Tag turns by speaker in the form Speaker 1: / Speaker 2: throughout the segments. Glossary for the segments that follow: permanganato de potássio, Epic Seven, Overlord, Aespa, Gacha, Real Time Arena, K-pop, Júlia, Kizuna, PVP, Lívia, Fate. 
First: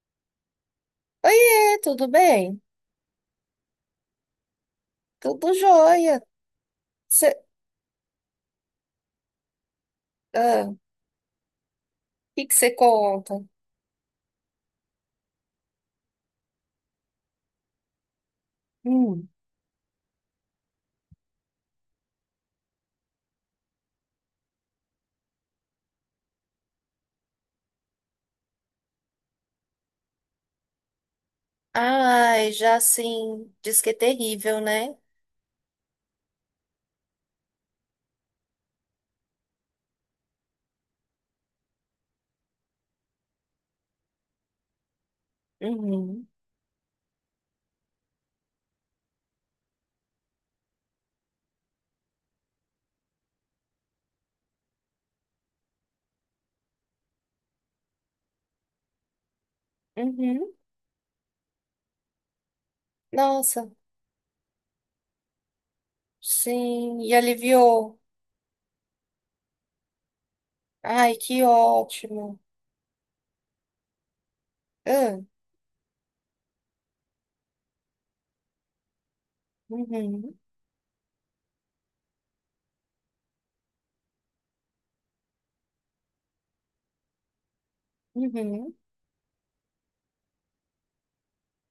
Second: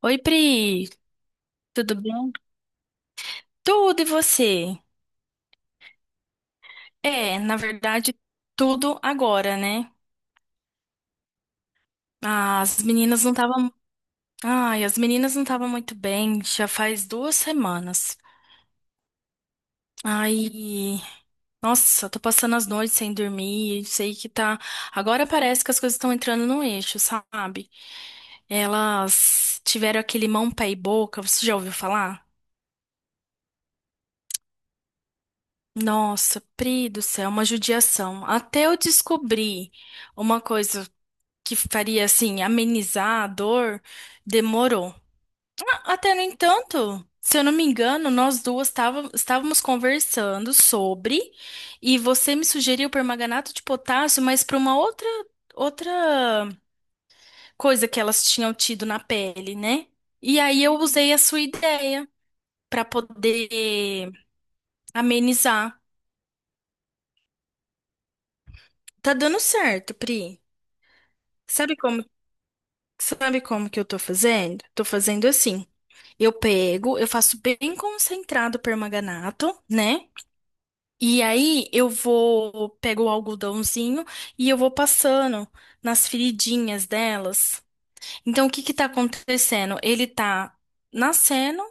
Speaker 1: Oi, Pri,
Speaker 2: Oiê,
Speaker 1: tudo
Speaker 2: tudo
Speaker 1: bom?
Speaker 2: bem?
Speaker 1: Tudo e você?
Speaker 2: Tudo jóia. Cê,
Speaker 1: É, na verdade, tudo agora, né?
Speaker 2: ah, o que que você
Speaker 1: As meninas não
Speaker 2: conta?
Speaker 1: estavam. Ai, as meninas não estavam muito bem, já faz duas semanas.
Speaker 2: Hum.
Speaker 1: Aí, nossa, eu tô passando as noites sem dormir, sei que tá. Agora parece que as coisas estão entrando no eixo, sabe? Elas tiveram aquele mão, pé e boca, você já ouviu falar?
Speaker 2: Ai, já assim, diz que é terrível, né?
Speaker 1: Nossa, Pri do céu, uma judiação. Até eu descobri uma coisa, que faria assim amenizar a dor, demorou. Até no
Speaker 2: Uhum,
Speaker 1: entanto, se eu não me engano, nós duas estávamos conversando sobre e você me sugeriu permanganato de potássio, mas para uma outra coisa que elas tinham tido na pele, né? E
Speaker 2: uhum.
Speaker 1: aí eu usei a sua ideia para
Speaker 2: Nossa,
Speaker 1: poder amenizar.
Speaker 2: sim, e aliviou.
Speaker 1: Tá dando certo, Pri.
Speaker 2: Ai, que
Speaker 1: Sabe como
Speaker 2: ótimo.
Speaker 1: Sabe como que eu tô fazendo? Tô
Speaker 2: Ah,
Speaker 1: fazendo assim. Eu pego, eu faço bem concentrado permanganato, né?
Speaker 2: uhum,
Speaker 1: E aí eu vou, pego o algodãozinho e eu vou passando nas feridinhas delas. Então o que que
Speaker 2: uhum,
Speaker 1: tá acontecendo? Ele tá nascendo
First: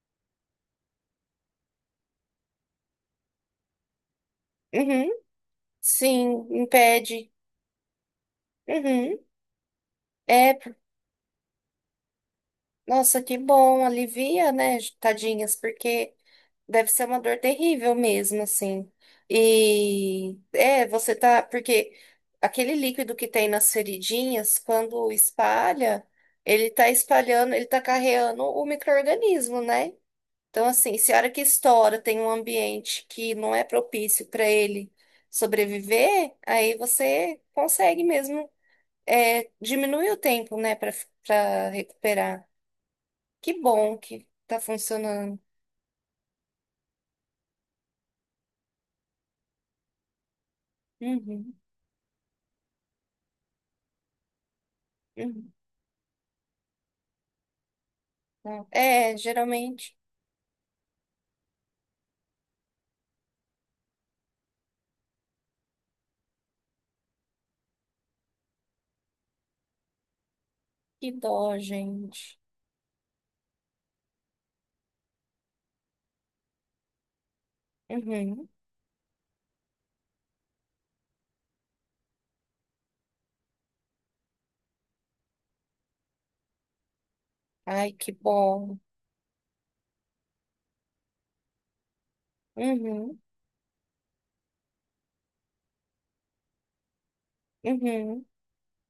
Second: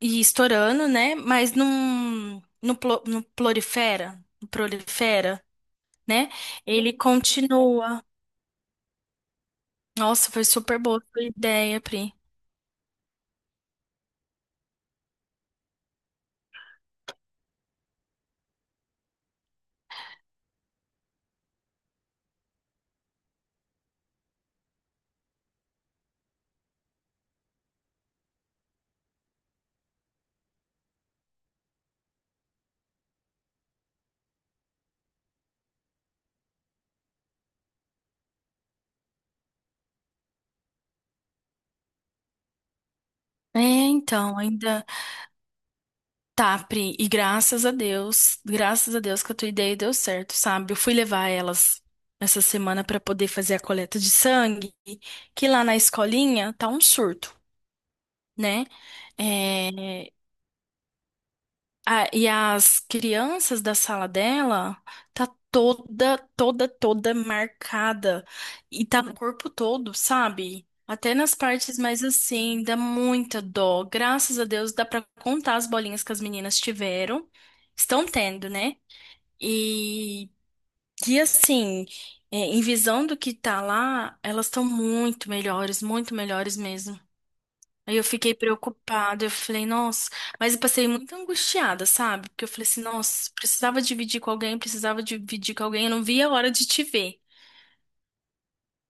Speaker 1: e estourando, né? Mas num, no, plo- no prolifera,
Speaker 2: uhum.
Speaker 1: né?
Speaker 2: Sim,
Speaker 1: Ele
Speaker 2: impede.
Speaker 1: continua.
Speaker 2: Uhum.
Speaker 1: Nossa, foi
Speaker 2: É,
Speaker 1: super boa a sua ideia, Pri.
Speaker 2: nossa, que bom, alivia, né, tadinhas, porque deve ser uma dor terrível mesmo, assim. E é, você tá, porque aquele líquido que tem nas feridinhas, quando espalha, ele tá espalhando, ele tá carreando o micro-organismo, né? Então, assim, se a hora que estoura tem um ambiente que não é propício para ele sobreviver, aí você consegue mesmo diminuir o tempo, né, para recuperar. Que
Speaker 1: É,
Speaker 2: bom que
Speaker 1: então,
Speaker 2: tá
Speaker 1: ainda.
Speaker 2: funcionando.
Speaker 1: Tá, Pri, e graças a Deus que a tua ideia deu certo, sabe? Eu fui levar
Speaker 2: Uhum,
Speaker 1: elas essa semana pra poder fazer a coleta de sangue, que
Speaker 2: uhum.
Speaker 1: lá na escolinha tá um surto, né?
Speaker 2: Tá. É, geralmente.
Speaker 1: É, ah, e as crianças da sala dela tá toda marcada. E tá no corpo todo, sabe?
Speaker 2: Que
Speaker 1: Até nas
Speaker 2: dó,
Speaker 1: partes mais
Speaker 2: gente.
Speaker 1: assim, dá muita dó. Graças a Deus dá pra contar as bolinhas que as meninas tiveram. Estão
Speaker 2: Uhum.
Speaker 1: tendo, né? E, e assim, é, em visão do que tá lá, elas estão muito melhores mesmo.
Speaker 2: Ai,
Speaker 1: Aí eu
Speaker 2: que
Speaker 1: fiquei
Speaker 2: bom.
Speaker 1: preocupada, eu falei, nossa, mas eu passei muito angustiada, sabe? Porque eu falei assim,
Speaker 2: Uhum,
Speaker 1: nossa, precisava dividir com alguém, precisava dividir com alguém, eu não via a hora de te ver.
Speaker 2: uhum.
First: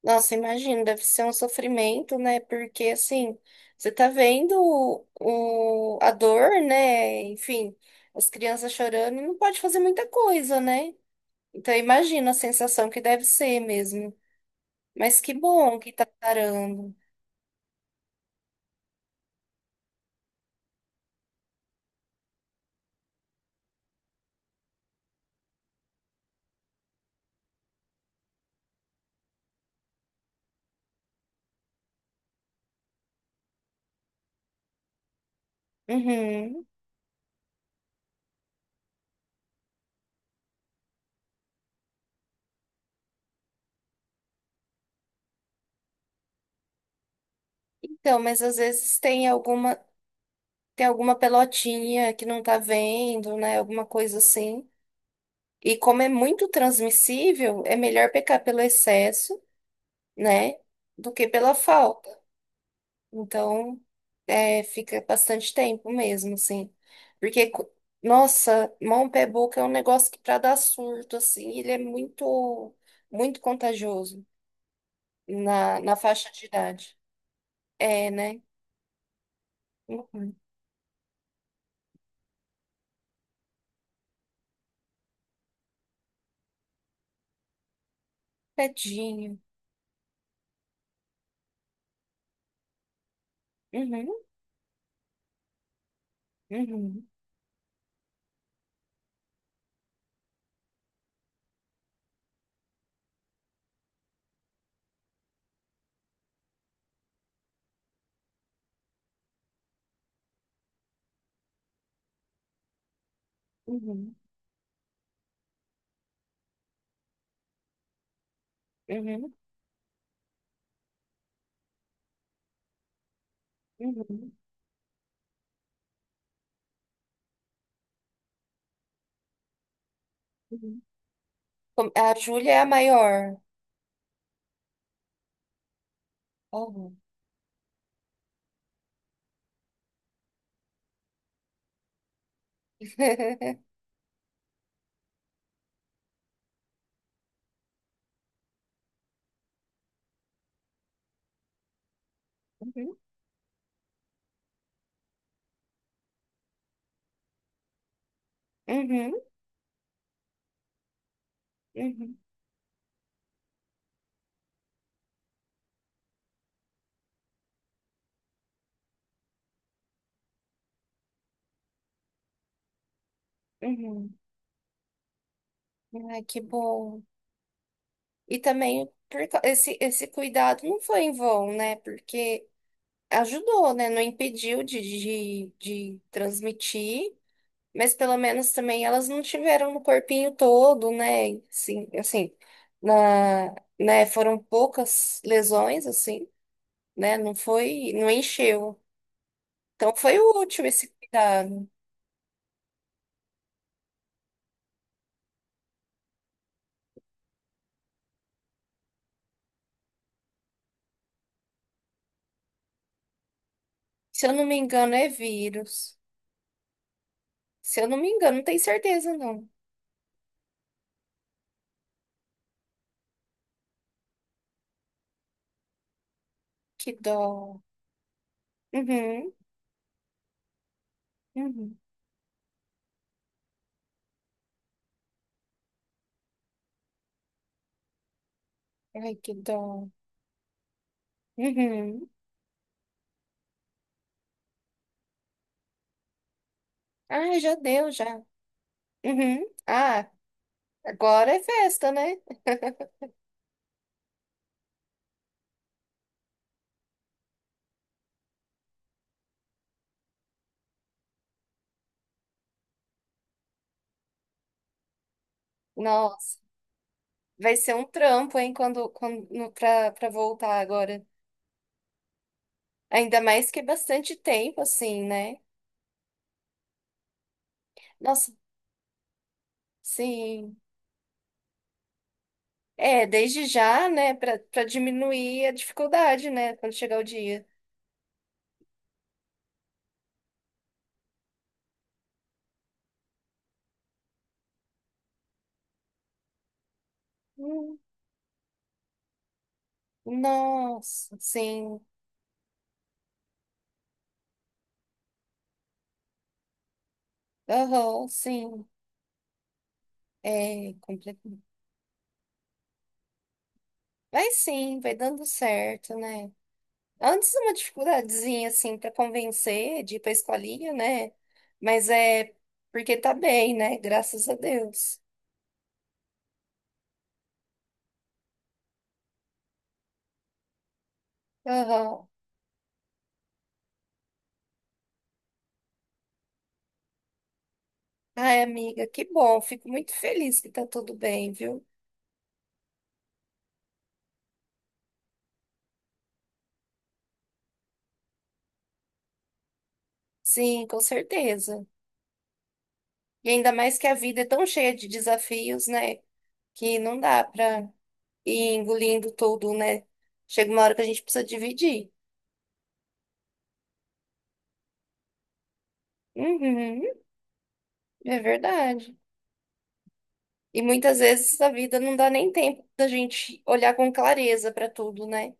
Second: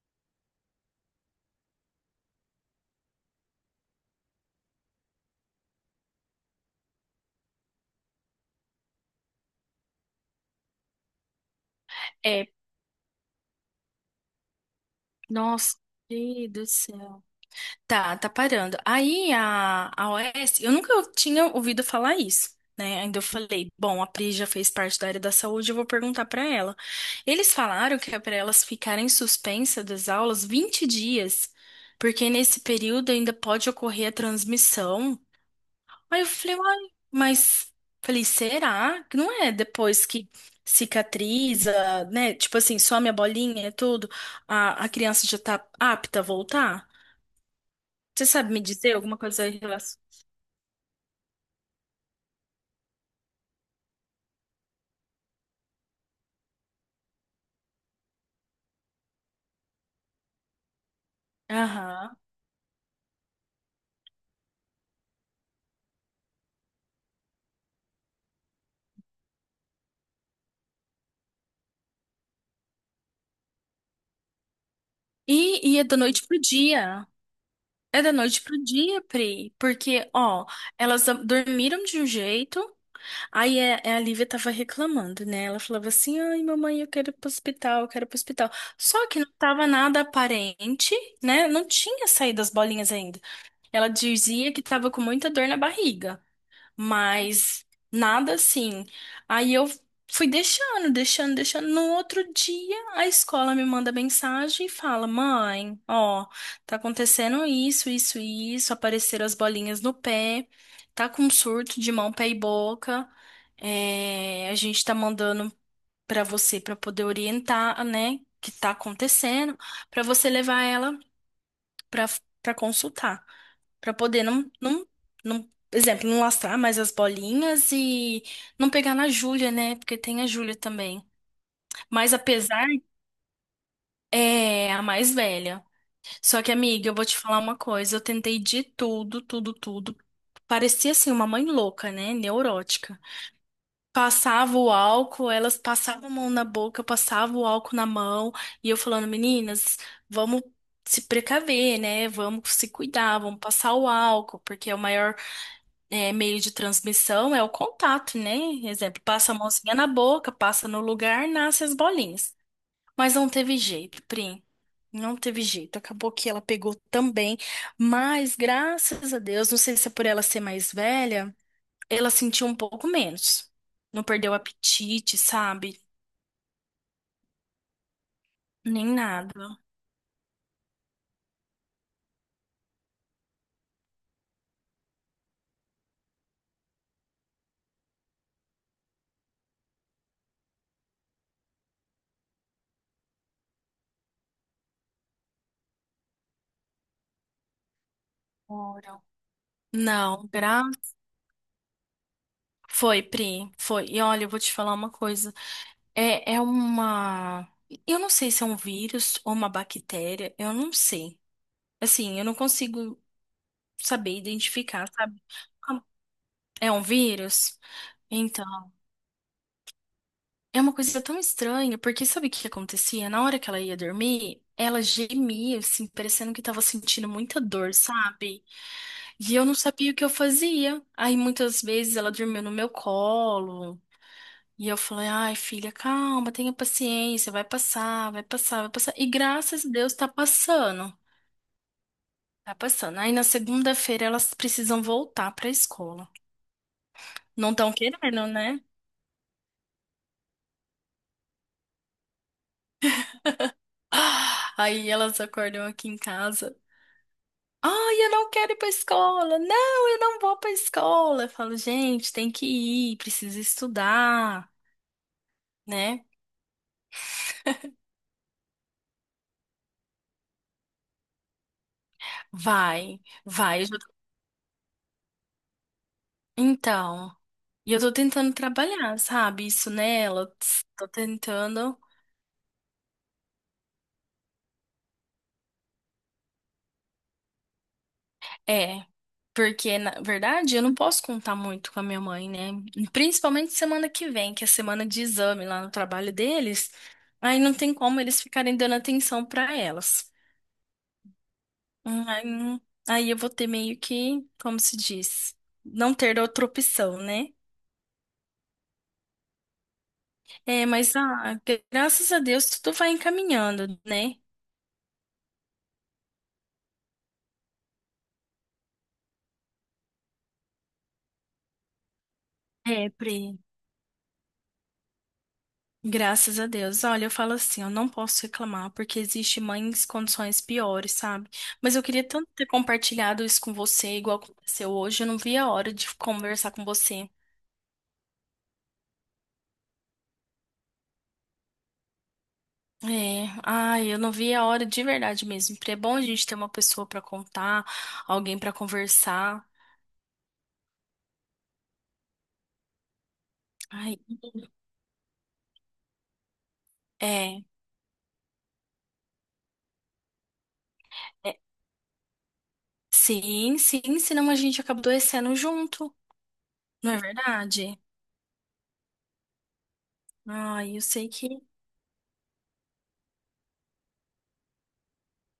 Speaker 2: Nossa, imagina, deve ser um sofrimento, né? Porque assim, você tá vendo o, a dor, né? Enfim, as crianças chorando e não pode fazer muita coisa, né? Então imagina a
Speaker 1: É,
Speaker 2: sensação que deve ser mesmo. Mas que
Speaker 1: nossa,
Speaker 2: bom que tá
Speaker 1: Deus do
Speaker 2: parando.
Speaker 1: céu. Tá, tá parando. Aí a OS eu nunca tinha ouvido falar isso. Né? Ainda eu falei, bom, a Pri já fez parte da área da saúde, eu vou perguntar pra ela. Eles falaram que é para elas ficarem suspensas das aulas 20 dias, porque nesse período ainda pode ocorrer a transmissão. Aí eu falei,
Speaker 2: Uhum.
Speaker 1: uai, mas falei, será que não é depois que cicatriza, né? Tipo assim, some a bolinha e tudo, a criança já tá apta a voltar?
Speaker 2: Então,
Speaker 1: Você
Speaker 2: mas
Speaker 1: sabe
Speaker 2: às
Speaker 1: me dizer
Speaker 2: vezes
Speaker 1: alguma
Speaker 2: tem
Speaker 1: coisa em
Speaker 2: alguma.
Speaker 1: relação?
Speaker 2: Tem alguma pelotinha que não tá vendo, né? Alguma coisa assim. E como é muito transmissível, é melhor pecar pelo excesso, né? Do que pela falta.
Speaker 1: Aham.
Speaker 2: Então, fica bastante tempo mesmo, assim. Porque, nossa, mão, pé, boca é um negócio que pra dar surto, assim, ele é muito, muito contagioso
Speaker 1: E,
Speaker 2: na,
Speaker 1: e é
Speaker 2: na
Speaker 1: da noite
Speaker 2: faixa
Speaker 1: pro
Speaker 2: de idade.
Speaker 1: dia. É
Speaker 2: É,
Speaker 1: da
Speaker 2: né?
Speaker 1: noite pro dia, Pri. Porque,
Speaker 2: Uhum.
Speaker 1: ó, elas dormiram de um jeito. Aí é a Lívia tava reclamando, né? Ela falava assim: ai, mamãe, eu quero ir pro hospital, eu quero ir pro hospital. Só que não
Speaker 2: Tadinho.
Speaker 1: tava nada aparente, né? Não tinha saído as bolinhas ainda. Ela
Speaker 2: Uhum,
Speaker 1: dizia que tava com muita dor na barriga,
Speaker 2: uhum,
Speaker 1: mas nada assim. Aí eu fui deixando. No outro dia, a escola me manda mensagem e fala: Mãe, ó, tá acontecendo isso, isso e isso, apareceram as bolinhas no pé, tá com um surto de mão, pé e boca.
Speaker 2: uhum,
Speaker 1: É, a gente tá mandando pra você pra poder orientar, né, que tá
Speaker 2: uhum,
Speaker 1: acontecendo, pra você levar ela pra para consultar. Pra poder
Speaker 2: uhum.
Speaker 1: não, exemplo, não lastrar mais as bolinhas e não pegar na Júlia, né? Porque tem a Júlia
Speaker 2: Uhum.
Speaker 1: também.
Speaker 2: A
Speaker 1: Mas
Speaker 2: Júlia é a
Speaker 1: apesar,
Speaker 2: maior.
Speaker 1: é a mais velha. Só que, amiga, eu
Speaker 2: Uhum.
Speaker 1: vou te falar uma coisa. Eu tentei de tudo. Parecia assim uma mãe louca, né? Neurótica. Passava o álcool, elas passavam a mão na boca, eu passava o álcool na mão, e eu falando, meninas, vamos se precaver, né? Vamos se
Speaker 2: Uhum.
Speaker 1: cuidar, vamos passar o álcool, porque é o maior meio de transmissão é o contato, né? Exemplo,
Speaker 2: Uhum,
Speaker 1: passa a mãozinha na boca, passa no lugar, nasce as
Speaker 2: uhum,
Speaker 1: bolinhas. Mas não teve jeito, Pri. Não teve jeito. Acabou que ela pegou também. Mas, graças a Deus, não sei se é por ela ser mais velha, ela sentiu um pouco menos. Não
Speaker 2: uhum.
Speaker 1: perdeu o apetite, sabe?
Speaker 2: Ai, que bom. E também
Speaker 1: Nem nada.
Speaker 2: esse cuidado não foi em vão, né? Porque ajudou, né? Não impediu de transmitir, mas pelo menos também elas não tiveram no corpinho todo, né? Sim, assim, na, né? Foram poucas lesões, assim, né? Não foi, não encheu.
Speaker 1: Ora.
Speaker 2: Então foi
Speaker 1: Não, gra...
Speaker 2: útil esse cuidado.
Speaker 1: foi, Pri, foi. E olha, eu vou te falar uma coisa. É, é uma. Eu não sei se é um vírus ou uma bactéria, eu não sei. Assim, eu não consigo saber
Speaker 2: Se eu não me
Speaker 1: identificar,
Speaker 2: engano, é
Speaker 1: sabe? Ah,
Speaker 2: vírus.
Speaker 1: é um vírus?
Speaker 2: Se eu não me engano, não
Speaker 1: Então,
Speaker 2: tenho certeza, não.
Speaker 1: é uma coisa tão estranha, porque sabe o que que acontecia? Na hora que ela ia dormir, ela gemia, assim, parecendo que tava
Speaker 2: Que
Speaker 1: sentindo muita
Speaker 2: dó.
Speaker 1: dor, sabe?
Speaker 2: Uhum,
Speaker 1: E eu não sabia o que eu fazia. Aí muitas
Speaker 2: uhum.
Speaker 1: vezes ela dormiu no meu colo, e eu falei, ai, filha, calma, tenha paciência, vai passar, vai passar, vai passar. E
Speaker 2: Ai, que dó.
Speaker 1: graças a Deus tá passando,
Speaker 2: Uhum.
Speaker 1: tá passando. Aí na segunda-feira elas precisam voltar pra escola.
Speaker 2: Ai,
Speaker 1: Não
Speaker 2: já
Speaker 1: estão
Speaker 2: deu, já.
Speaker 1: querendo, né?
Speaker 2: Uhum. Ah, agora é festa, né?
Speaker 1: Ah, aí elas acordam aqui em casa. Ai, eu não quero ir pra escola. Não, eu não vou pra escola. Eu falo, gente, tem que ir, precisa estudar, né?
Speaker 2: Nossa, vai ser um trampo, hein, quando pra voltar agora.
Speaker 1: Vai,
Speaker 2: Ainda mais que
Speaker 1: vai.
Speaker 2: é bastante tempo, assim, né?
Speaker 1: Então, e eu tô
Speaker 2: Nossa,
Speaker 1: tentando trabalhar, sabe? Isso nela.
Speaker 2: sim.
Speaker 1: Tô tentando.
Speaker 2: É, desde já, né, pra diminuir a dificuldade, né, quando chegar o dia.
Speaker 1: É, porque na verdade eu não posso contar muito com a minha mãe, né? Principalmente semana que vem, que é semana de exame lá no trabalho deles. Aí não tem
Speaker 2: Hum.
Speaker 1: como eles ficarem dando atenção pra elas.
Speaker 2: Nossa, sim.
Speaker 1: Aí, não- aí eu vou ter meio que, como se diz, não ter outra opção, né?
Speaker 2: Aham, sim,
Speaker 1: É,
Speaker 2: é
Speaker 1: mas ah,
Speaker 2: completamente.
Speaker 1: graças a Deus tudo vai encaminhando, né?
Speaker 2: Mas sim, vai dando certo, né? Antes uma dificuldadezinha assim para convencer de ir para escolinha, né? Mas é
Speaker 1: É,
Speaker 2: porque tá
Speaker 1: Pri.
Speaker 2: bem, né? Graças a Deus.
Speaker 1: Graças a Deus. Olha, eu falo assim, eu não posso reclamar, porque existe mães em condições piores, sabe? Mas eu queria
Speaker 2: Aham.
Speaker 1: tanto ter compartilhado isso com você, igual aconteceu hoje. Eu não vi a hora de conversar com você.
Speaker 2: Ai, amiga, que bom. Fico muito feliz que tá tudo bem, viu?
Speaker 1: É, ai, eu não vi a hora de verdade mesmo. Porque é bom a gente ter uma pessoa pra contar, alguém pra conversar.
Speaker 2: Sim, com certeza. E ainda mais que a
Speaker 1: Ai,
Speaker 2: vida é tão cheia de desafios, né? Que não dá
Speaker 1: é,
Speaker 2: para ir engolindo tudo, né? Chega uma hora que a gente precisa
Speaker 1: é,
Speaker 2: dividir.
Speaker 1: sim, sim, senão a gente acaba adoecendo junto,
Speaker 2: Uhum.
Speaker 1: não é verdade?
Speaker 2: É verdade. E
Speaker 1: Ai, eu
Speaker 2: muitas
Speaker 1: sei que
Speaker 2: vezes a vida não dá nem tempo da gente olhar com clareza para tudo, né?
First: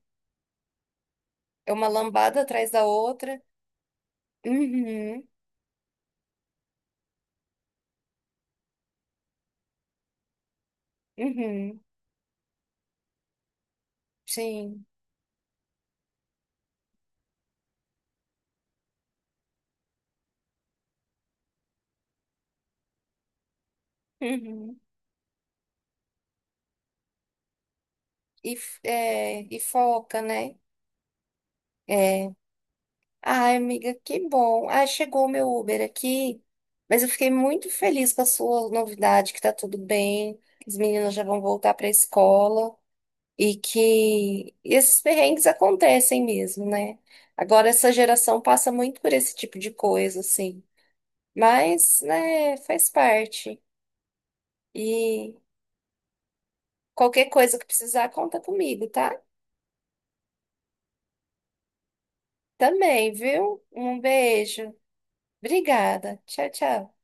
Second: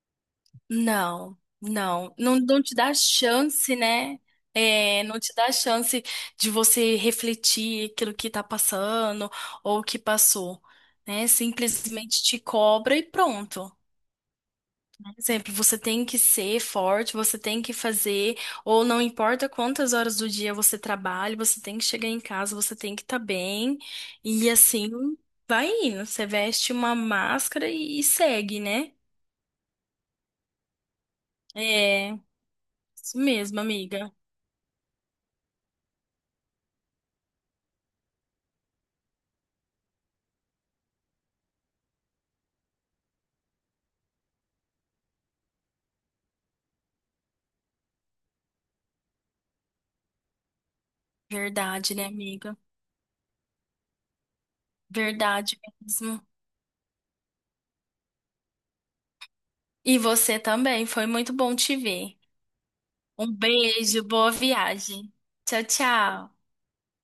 Speaker 1: não,
Speaker 2: É uma
Speaker 1: não, não,
Speaker 2: lambada
Speaker 1: não
Speaker 2: atrás
Speaker 1: te
Speaker 2: da
Speaker 1: dá
Speaker 2: outra.
Speaker 1: chance, né? É, não
Speaker 2: Uhum,
Speaker 1: te dá chance de você refletir aquilo que tá passando ou que passou, né?
Speaker 2: uhum,
Speaker 1: Simplesmente te cobra e pronto.
Speaker 2: sim.
Speaker 1: Por exemplo, você tem que ser forte, você tem que fazer, ou não importa quantas horas do dia você trabalha, você tem que chegar em casa, você tem que estar bem, e
Speaker 2: Uhum.
Speaker 1: assim vai indo. Você veste uma máscara e
Speaker 2: E,
Speaker 1: segue,
Speaker 2: f-
Speaker 1: né?
Speaker 2: é, e foca, né?
Speaker 1: É,
Speaker 2: É.
Speaker 1: isso
Speaker 2: Ai,
Speaker 1: mesmo,
Speaker 2: amiga,
Speaker 1: amiga.
Speaker 2: que bom. Ah, chegou o meu Uber aqui, mas eu fiquei muito feliz com a sua novidade, que tá tudo bem, que as meninas já vão voltar para a escola. E que esses perrengues acontecem mesmo, né? Agora, essa geração passa muito por esse tipo de coisa, assim.
Speaker 1: Verdade,
Speaker 2: Mas,
Speaker 1: né, amiga?
Speaker 2: né, faz parte. E
Speaker 1: Verdade mesmo.
Speaker 2: qualquer coisa que precisar, conta comigo, tá?
Speaker 1: E você também, foi muito bom te ver.
Speaker 2: Também,
Speaker 1: Um
Speaker 2: viu? Um
Speaker 1: beijo, boa
Speaker 2: beijo.
Speaker 1: viagem. Tchau,
Speaker 2: Obrigada.
Speaker 1: tchau.
Speaker 2: Tchau, tchau.